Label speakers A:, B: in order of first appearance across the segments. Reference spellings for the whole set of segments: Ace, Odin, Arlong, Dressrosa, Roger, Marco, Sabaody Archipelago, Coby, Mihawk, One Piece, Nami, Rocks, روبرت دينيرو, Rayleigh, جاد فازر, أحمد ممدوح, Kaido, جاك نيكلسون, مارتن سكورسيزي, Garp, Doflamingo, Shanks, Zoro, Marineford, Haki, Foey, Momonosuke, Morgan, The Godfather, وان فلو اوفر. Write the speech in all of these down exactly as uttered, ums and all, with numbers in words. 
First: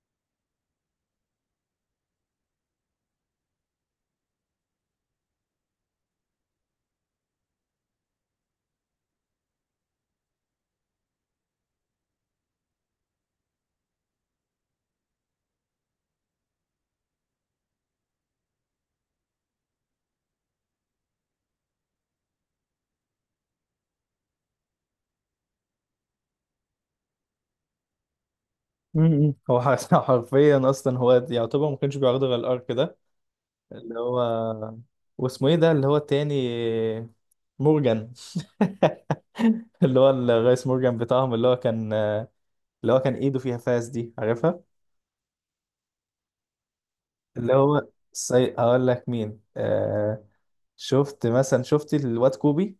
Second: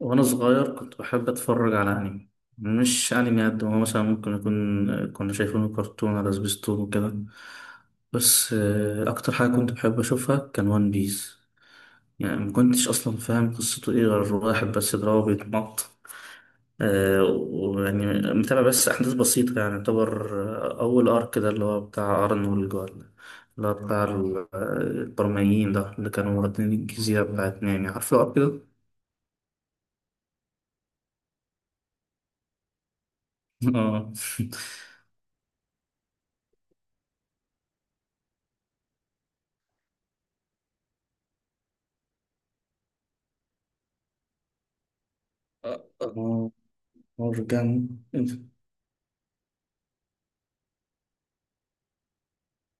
A: وانا صغير كنت بحب اتفرج على انمي. مش انمي قد ما هو، مثلا ممكن يكون كنا شايفينه كرتون على سبيستون وكده. بس آه، اكتر حاجه كنت بحب اشوفها كان وان بيس. يعني ما كنتش اصلا فاهم قصته ايه، غير واحد بس دراعه بيتمط. آه، ويعني متابع بس احداث بسيطه، يعني يعتبر. آه، اول ارك ده اللي هو بتاع ارنولد جوال، اللي هو بتاع ال- آه، البرمائيين، ده اللي كانوا واخدين الجزيره بتاعت نامي. عارفه الارك ده؟
B: امم هو ح- حرفيا اصلا هو يعتبر ما كانش بيعرض غير الارك ده، اللي هو. واسمه ايه ده اللي هو التاني؟ مورجان. اللي هو الرئيس مورجان بتاعهم، اللي هو كان، اللي هو كان ايده فيها فاس دي، عارفها؟
A: اه.
B: اللي
A: مورجان.
B: هو سي... هقول لك مين، آه... شفت مثلا، شفت الواد كوبي.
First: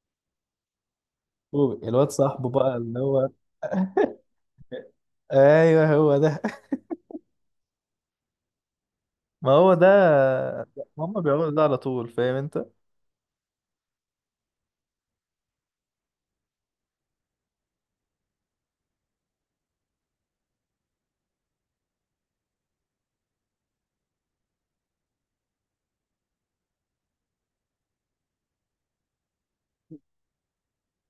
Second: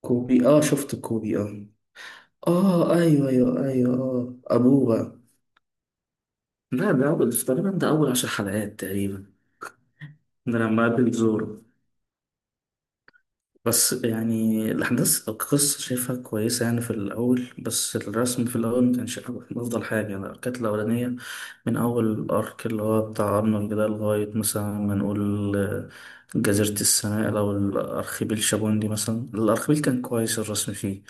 A: كوبي، اه، شفت كوبي، اه.
B: كوبي الواد صاحبه بقى،
A: اه،
B: اللي هو.
A: ايوه ايوه ايوه، اه، ابوه بقى.
B: ايوه، هو ده.
A: لا ده اول تقريبا، ده اول عشر حلقات تقريبا.
B: ما هو ده،
A: ده لما قابل
B: هم
A: زورو.
B: بيعملوا ده على طول، فاهم انت؟
A: بس يعني الاحداث، القصه شايفها كويسه يعني في الاول، بس الرسم في الاول ما كانش افضل حاجه، يعني كانت الاولانيه. من أول الأرك اللي هو بتاع أرنولد ده لغاية مثلا ما نقول آه، جزيرة السنائل، أو الأرخبيل شابوندي، مثلا الأرخبيل كان كويس الرسم فيه.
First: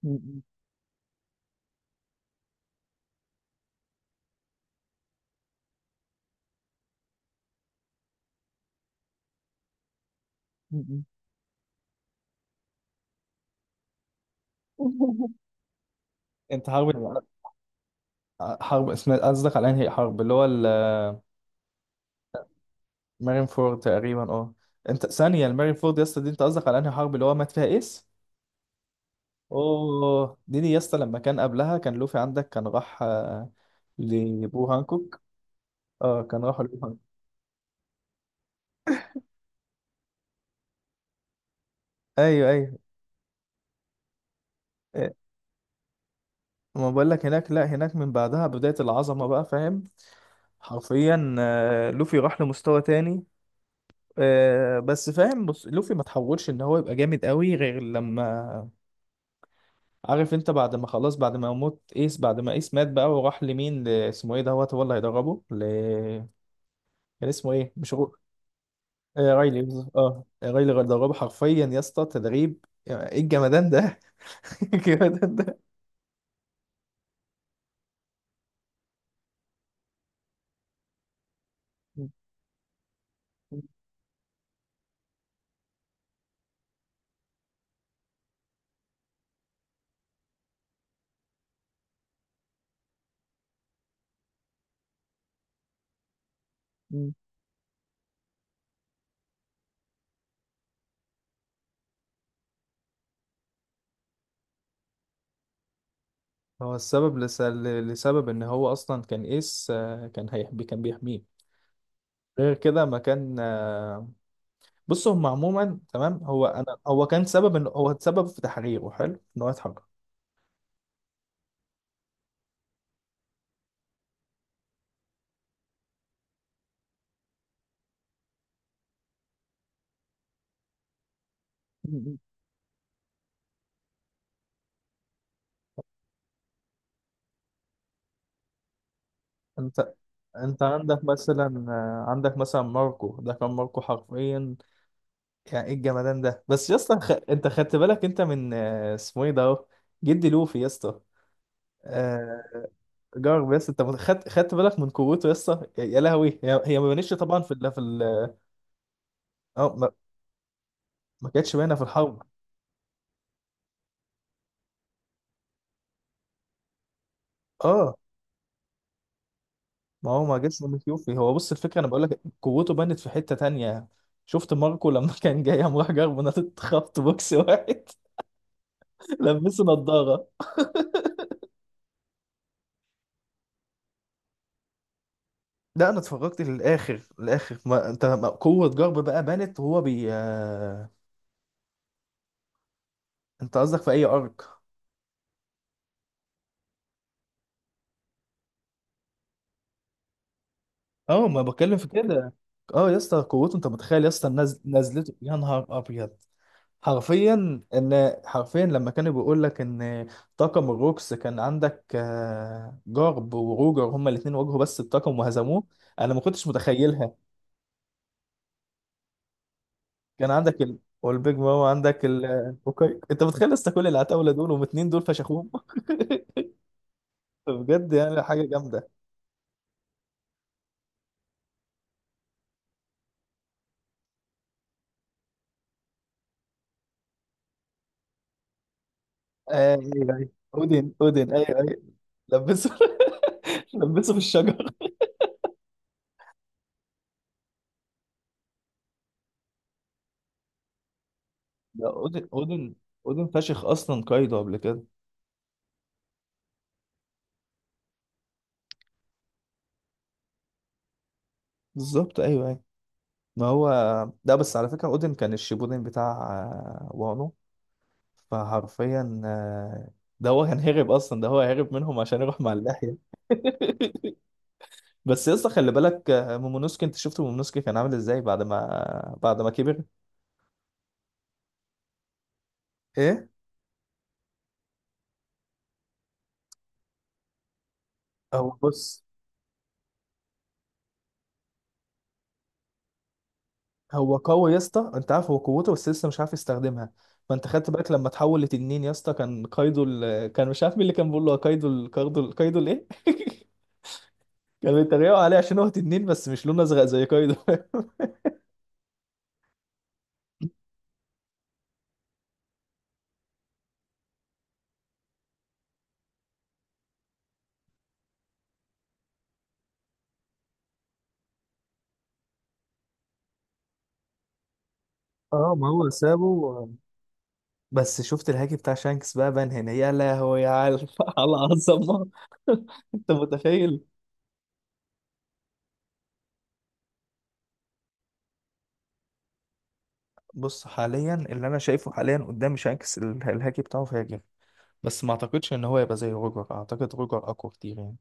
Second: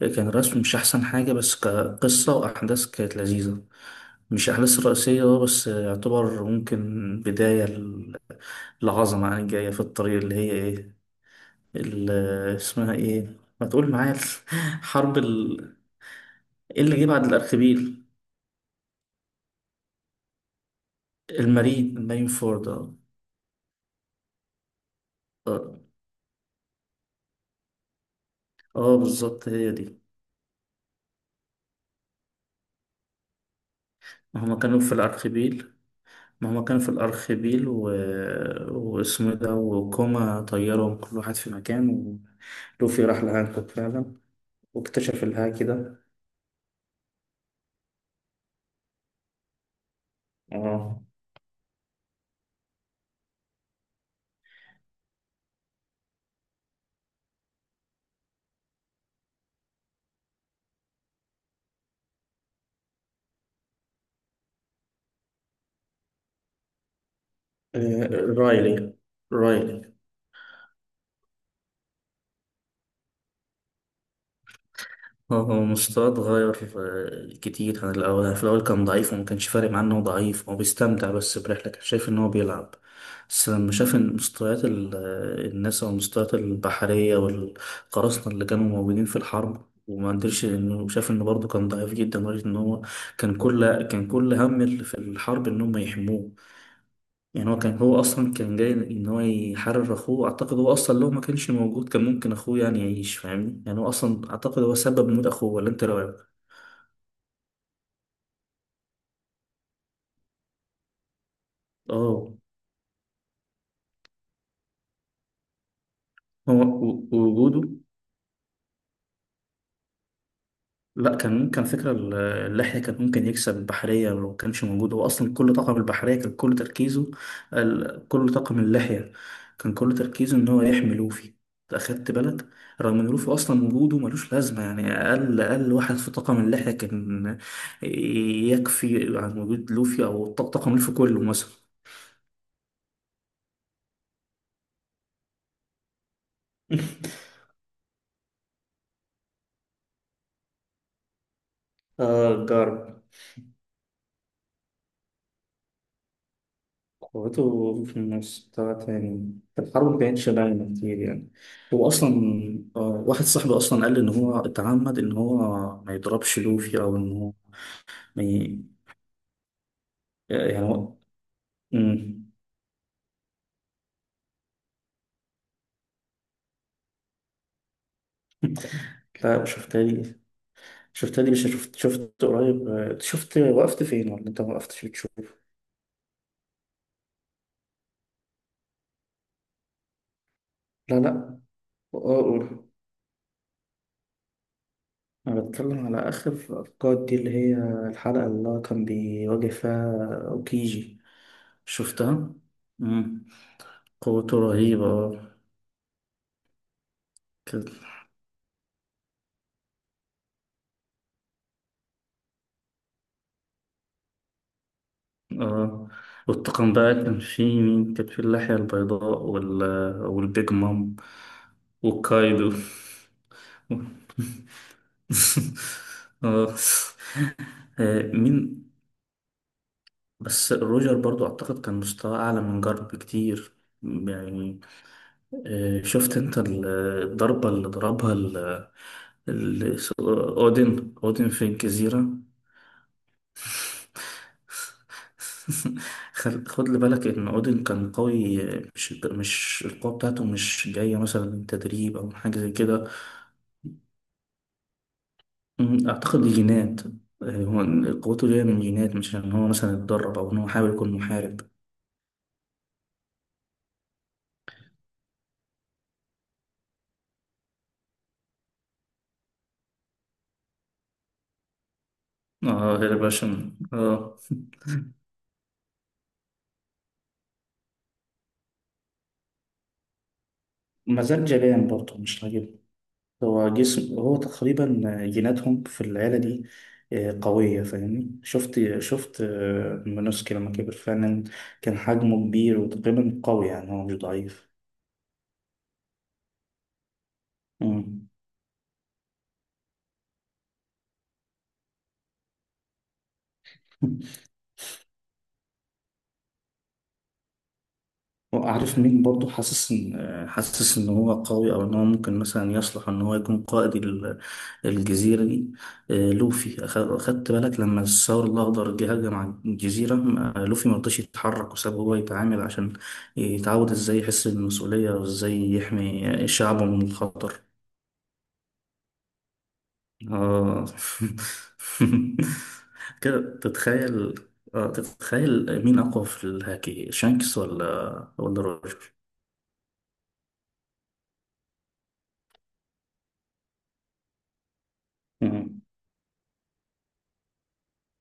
A: كان الرسم مش أحسن حاجة، بس كقصة وأحداث كانت لذيذة. مش أحداث رئيسية، آه، بس يعتبر ممكن بداية ل- العظمة، يعني جاية في الطريق، اللي هي إيه، اللي اسمها إيه، ما تقول معايا. حرب ال...
B: انت
A: إيه
B: حرب؟
A: اللي جه بعد الأرخبيل؟
B: حرب اسمها، قصدك على انهي حرب اللي هو؟
A: المارين المارين فورد آه.
B: المارين فورد تقريبا، اه. انت ثانية، المارين
A: آه.
B: فورد يا اسطى دي؟ انت قصدك على انهي حرب اللي هو مات فيها ايس؟
A: اه بالظبط هي دي.
B: اوه، دي دي يا اسطى، لما كان قبلها كان لوفي عندك كان راح آه،
A: ما هما
B: لبو
A: كانوا في
B: هانكوك.
A: الأرخبيل.
B: اه، كان
A: ما
B: راح
A: هما كانوا
B: لبو
A: في
B: هانكوك.
A: الأرخبيل و... واسمه إيه ده، وكوما طيرهم كل واحد في مكان.
B: ايوه ايوه.
A: ولوفي راح لهانكوك فعلا،
B: إيه،
A: واكتشف الهاكي ده.
B: ما بقول لك هناك، لا، هناك من بعدها بداية العظمة بقى، فاهم.
A: اه.
B: حرفيا آه، لوفي راح لمستوى تاني. آه، بس فاهم، بص، لوفي ما تحولش ان هو يبقى جامد قوي غير لما عارف انت، بعد ما خلاص، بعد ما موت ايس، بعد ما ايس مات بقى وراح لمين، ل- اسمه ايه دوت هو اللي هيدربه ل... كان اسمه ايه، مش
A: آه،
B: رو...
A: رايلي.
B: آه رايلي،
A: رايلي.
B: بالظبط. اه رايلي اللي هيدربه حرفيا يا اسطى، تدريب ايه الجمدان ده؟ الجمدان
A: هو
B: ده.
A: هو مستواه اتغير آه، كتير عن الأول، يعني في الأول كان ضعيف، وما كانش فارق معاه إنه ضعيف، هو بيستمتع بس برحلة، كان شايف إن هو بيلعب. بس لما شاف إن مستويات ال- آه، الناس، أو المستويات البحرية والقراصنة اللي كانوا موجودين في الحرب، وما قدرش، إنه شاف إنه برضه كان ضعيف جدا لدرجة إن هو كان كل كان كل هم اللي في الحرب إن هم يحموه.
B: مم.
A: يعني هو كان هو اصلا كان جاي ان هو يحرر اخوه. اعتقد هو اصلا لو ما كانش موجود، كان ممكن اخوه يعني يعيش. فاهمني؟ يعني هو اصلا، اعتقد هو سبب موت اخوه، ولا انت رايك؟
B: هو السبب، لس... ل- لسبب ان هو اصلا كان ايس آه، كان هيحبي، كان بيحميه.
A: اه.
B: غير كده ما كان آه، بص هم عموما تمام. هو
A: هو
B: انا،
A: و-
B: هو كان سبب
A: ووجوده.
B: ان هو اتسبب في تحريره، حلو ان هو يتحرر.
A: لا، كان كان فكرة ال- اللحية، كان ممكن يكسب البحرية لو كانش موجود. هو أصلا كل طاقم البحرية كان كل تركيزه، ال- كل طاقم اللحية كان كل تركيزه إن هو يحمي لوفي. أخدت بالك؟ رغم إن لوفي أصلا وجوده ملوش لازمة، يعني أقل أقل واحد في طاقم اللحية كان يكفي عن وجود
B: انت
A: لوفي، أو ط-
B: انت
A: طاقم لوفي
B: عندك
A: كله مثلا.
B: مثلا آه، عندك مثلا ماركو ده، كان ماركو حرفيا يعني ايه الجمدان ده بس يا اسطى، خ... انت خدت بالك انت من آه، اسمه ايه ده اهو، جدي لوفي يا اسطى.
A: آه،
B: آه،
A: جارب.
B: جارب يا اسطى، انت مت- خدت خدت بالك من قوته يا اسطى، يا يا لهوي. هي هي ما بانتش طبعا في ال... في
A: قوته في
B: ال...
A: مستوى تاني، في
B: اه ما...
A: الحرب مبينش باينة كتير
B: ما
A: يعني.
B: كانتش باينه في
A: هو أصلا،
B: الحرب.
A: آه، واحد صاحبي أصلا قال لي إن هو اتعمد إن هو ما يضربش لوفي، أو إن هو
B: اه
A: ما ي...
B: ما هو ما
A: يعني
B: جاش من
A: هو.
B: لوفي، هو بص الفكره، انا بقول
A: مم.
B: لك قوته بانت في حته تانية. شفت ماركو لما كان جاي قام راح جارب، نطت خبط بوكس واحد.
A: لا،
B: لبسه
A: شفت لي،
B: نضاره.
A: شفت لي، مش شفت شفت قريب، آه، شفت، وقفت فين، ولا أنت ما وقفتش بتشوف؟
B: لا، انا اتفرجت للاخر، الاخر ما انت، ما قوه جرب بقى بانت وهو بي آه،
A: لا لا. أقول.
B: انت قصدك في اي ارك؟
A: أنا بتكلم على آخر الأركاد دي، اللي هي الحلقة اللي هو كان بيواجه فيها أوكيجي.
B: اه، ما بتكلم في كده.
A: شفتها؟
B: اه يا اسطى قوته، انت متخيل يا اسطى؟
A: قوته
B: الناس
A: رهيبة،
B: نزلته،
A: اه.
B: يا نهار ابيض. حرفيا
A: كان.
B: ان، حرفيا لما كانوا بيقول لك ان طاقم الروكس كان عندك آه، جارب وروجر، هما الاثنين واجهوا بس الطاقم وهزموه.
A: اه،
B: انا ما كنتش
A: والطاقم بقى
B: متخيلها.
A: كان فيه مين؟ كان فيه اللحية البيضاء وال...
B: كان
A: والبيج
B: عندك ال...
A: مام،
B: والبيج ماما، عندك ال...
A: وكايدو.
B: أوكي. انت متخيل لسه كل العتاوله دول، واتنين دول فشخوهم.
A: اه.
B: بجد
A: آه،
B: يعني حاجه
A: مين.
B: جامده.
A: بس روجر برضو أعتقد كان مستواه أعلى من جارب بكتير. يعني آه، شفت أنت ال- الضربة اللي ضربها ال- ال-
B: ايوه ايوه، اودن
A: اودن اودن
B: اودن،
A: في
B: ايوه ايوه.
A: الجزيرة.
B: لبسه لبسه في الشجر.
A: خل- خد لي بالك ان اودين كان قوي. مش مش القوه بتاعته مش جايه مثلا من
B: ده
A: تدريب او
B: اودن
A: حاجه زي
B: اودن،
A: كده.
B: اودن فشخ اصلا قايده قبل كده.
A: أمم، اعتقد دي جينات. آه، هو قوته جايه من جينات، مش ان هو مثلا اتدرب، او ان هو حاول يكون محارب.
B: بالظبط، ايوه ايوه. ما هو ده. بس على فكره اودن كان الشيبودن بتاع آه، وانو. فحرفيا آه، ده هو كان هرب اصلا، ده هو هرب منهم عشان يروح مع
A: اه
B: اللحيه.
A: هيرباشن اه.
B: بس يا اسطى خلي بالك آه، مومونوسكي، انت شفت مومونوسكي كان عامل ازاي بعد ما بعد ما كبر؟
A: مزاج جبان برضه، مش راجل.
B: ايه.
A: هو جسم، هو تقريبا جيناتهم في العيلة دي آه، قوية، فاهمني؟
B: هو
A: شفت
B: بص
A: شفت آه، مونوسكي لما كبر فعلا كان حجمه كبير، وتقريبا قوي، يعني هو مش
B: هو قوي
A: ضعيف.
B: يا اسطى، انت عارف. هو قوته بس لسه مش عارف يستخدمها. ما انت خدت بالك
A: مم.
B: لما تحول لتنين يا اسطى، كان كايدو ال... كان مش عارف مين اللي كان بيقول له كايدو ال... كايدو ال... كايدو الايه؟ كان بيتريقوا عليه عشان هو تنين بس مش لونه ازرق زي كايدو.
A: عارف مين برضو حاسس ان حاسس ان هو قوي، او ان هو ممكن مثلا يصلح ان هو يكون قائد ال- الجزيره دي؟ آه، لوفي، أخ- خدت بالك لما الثور الاخضر جه هجم على الجزيره؟ ما- لوفي ما رضاش يتحرك وساب هو يتعامل، عشان يتعود ازاي يحس بالمسؤوليه، وازاي
B: اه ما هو سابه.
A: يحمي شعبه من الخطر.
B: بس شفت الهاكي بتاع شانكس بقى بان هنا، يا لهوي
A: اه.
B: على على عظمه. انت
A: كده
B: متخيل.
A: تتخيل؟ آه تتخيل مين اقوى في الهاكي؟ شانكس ولا ولا روجر؟
B: بص حاليا اللي انا شايفه حاليا، قدام شانكس، ال- الهاكي بتاعه فاجر. بس ما اعتقدش ان هو يبقى زي روجر، اعتقد روجر اقوى كتير يعني.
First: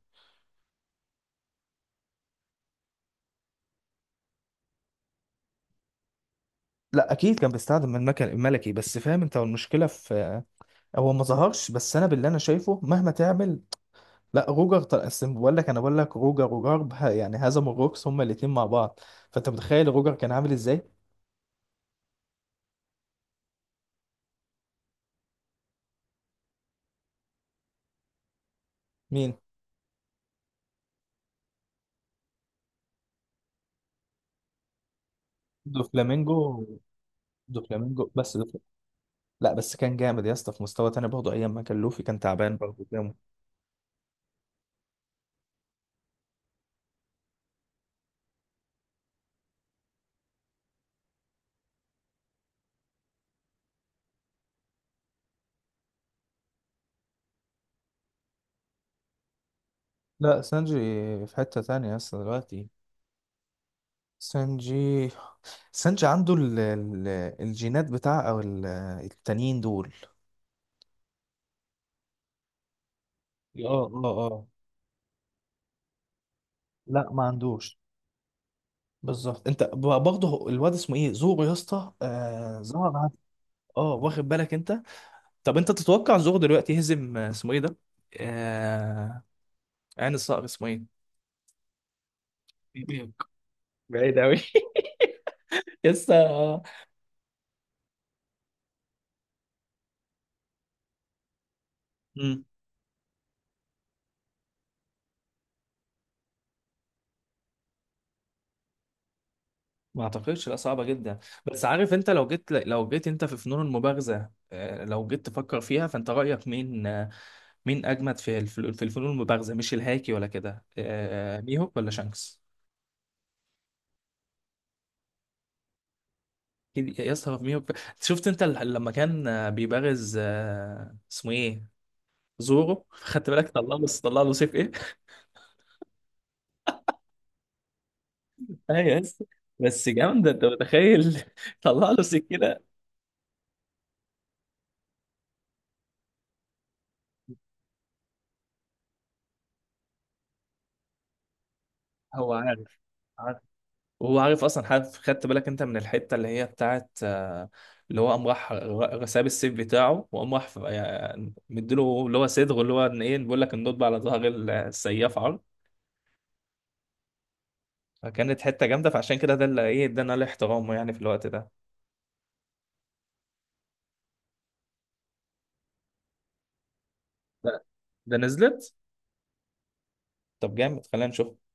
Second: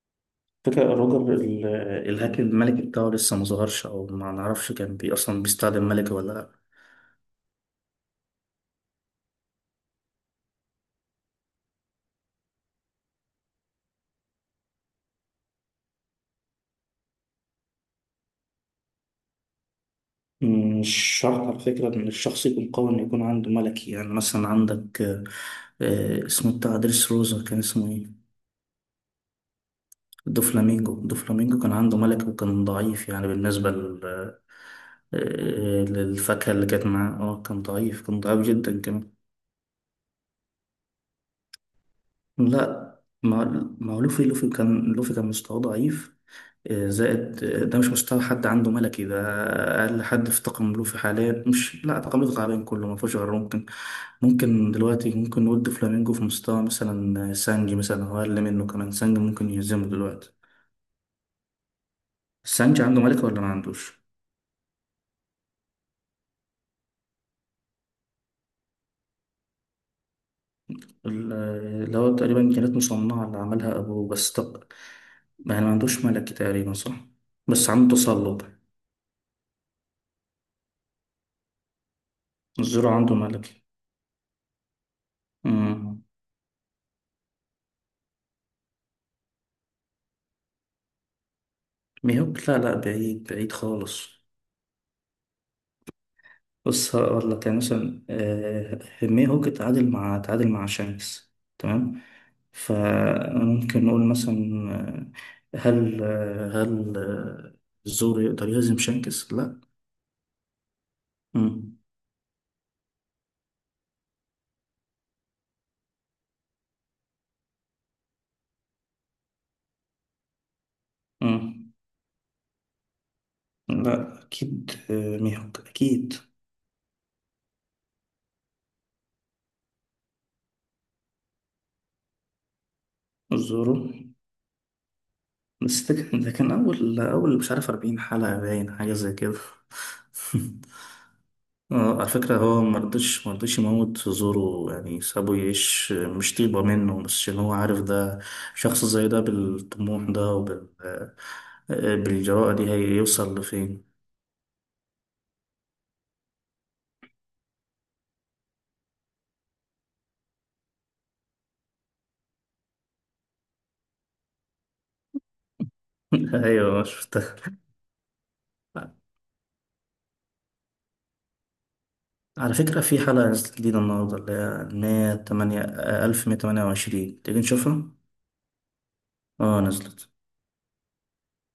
A: فكرة روجر ال- الهاكر الملكي بتاعه لسه ما ظهرش، أو ما نعرفش كان بي أصلا بيستخدم ملكي ولا لأ.
B: لا اكيد كان بيستخدم المكن الملكي، بس فاهم انت المشكله في، هو ما ظهرش، بس انا باللي انا شايفه مهما تعمل، لا روجر طل... أصل بقول لك، انا بقول لك روجر وجارب، ه- يعني هزموا الروكس هما الاثنين مع بعض، فانت متخيل روجر كان عامل ازاي.
A: مش شرط على فكرة إن الشخص يكون قوي إنه يكون عنده ملكي، يعني مثلا عندك آه، آه، اسمه بتاع دريس روزا كان اسمه إيه؟
B: مين؟
A: دوفلامينجو. دوفلامينجو كان عنده ملكي وكان ضعيف، يعني بالنسبة لل آه،
B: دو
A: آه،
B: فلامينجو،
A: للفاكهة اللي كانت معاه. اه
B: دو
A: كان ضعيف،
B: فلامينجو
A: كان
B: بس
A: ضعيف
B: دو فل...
A: جدا كمان.
B: لا بس كان جامد يا اسطى في مستوى تاني برضه، ايام ما كان لوفي كان تعبان برضه
A: لا.
B: جامد.
A: ما، ما هو لوفي لوفي كان لوفي كان مستواه ضعيف، آه، زائد، آه، ده مش مستوى حد عنده ملكي ده. أقل حد في طاقم ملوفي حاليا مش، لا، طاقم ملوفي حاليا كله ما فيهوش غير ممكن ممكن دلوقتي، ممكن نقول فلامينجو في مستوى مثلا آه، سانجي مثلا، هو أقل منه كمان، سانجي ممكن يهزمه دلوقتي.
B: لا سانجي في حته تانية يا اسطى دلوقتي.
A: سانجي عنده ملكة ولا ما عندوش؟
B: سانجي، سانجي عنده ال... ال... الجينات بتاع او ال- التانيين دول.
A: ال- آه، اللي هو تقريبا كانت مصنعة، اللي
B: اه
A: عملها أبوه
B: اه
A: بس.
B: اه.
A: طب يعني ما عندوش ملكي تقريبا، صح؟
B: لا ما عندوش.
A: بس عنده تسلط.
B: بالظبط. انت ب- برضه، هو- الواد اسمه ايه زورو يا اسطى، آه،
A: الزرع
B: ظهر عد-
A: عنده ملكي.
B: اه، واخد بالك انت. طب انت
A: مم.
B: تتوقع زورو دلوقتي يهزم آه، اسمه ايه ده، آه... عين الصقر اسمه ايه؟
A: ميهوك؟ لا لا،
B: إيبيك.
A: بعيد بعيد
B: بعيد
A: خالص.
B: قوي. لسه.
A: بص هقول لك يعني مثلا آه، هيمي هوج تعادل مع تعادل مع شانكس، تمام.
B: امم
A: فممكن نقول مثلا، آه، هل آه، هل آه، الزور يقدر يهزم شانكس؟ لا.
B: ما اعتقدش، لا صعبه جدا. بس
A: مم.
B: عارف انت، لو جيت، لو جيت انت في فنون المبارزه آه، لو جيت تفكر فيها، فانت رايك مين آه، مين اجمد في الف- في الفنون المبارزه، مش الهاكي ولا كده، آه،
A: مم.
B: ميهوك ولا شانكس؟
A: لا أكيد، آه، ميهوك أكيد.
B: أكيد يا اسطى فابينيو ب- شفت انت ال- لما كان آه، بيبارز آه، اسمه ايه، زورو، خدت بالك؟ طلع
A: الزورو.
B: له طلع له سيف ايه.
A: بس ده كان ده كان أول أول مش عارف أربعين حلقة، باين
B: ايوه
A: حاجة
B: يا
A: زي
B: اسطى.
A: كده.
B: بس جامده انت متخيل، طلع
A: آه،
B: له
A: على فكرة
B: سكينه.
A: هو مرضش مرضش يموت في زوره، يعني سابه يعيش، مش طيبة منه، بس عشان هو عارف ده شخص زي ده، بالطموح ده، وبال آه،
B: هو
A: بالجراءة دي،
B: عارف، عارف،
A: هيوصل لفين.
B: وهو عارف اصلا عارف. خدت بالك انت من الحته اللي هي بتاعت آه، اللي هو قام راح ر- ساب السيف بتاعه وقام راح ف- يعني مديله اللي هو صدغه، اللي هو ان ايه بيقول لك النطبه على ظهر السياف عرض.
A: أيوة شفتها.
B: فكانت حته جامده، فعشان كده ده اللي ايه، ادانا له احترامه يعني في الوقت ده.
A: على فكرة في حلقة نزلت جديدة النهاردة، اللي هي مية تمانية، آه، ألف مية تمانية وعشرين. تيجي
B: ده
A: نشوفها؟
B: ده نزلت؟
A: اه نزلت.
B: طب جامد، خلينا نشوف.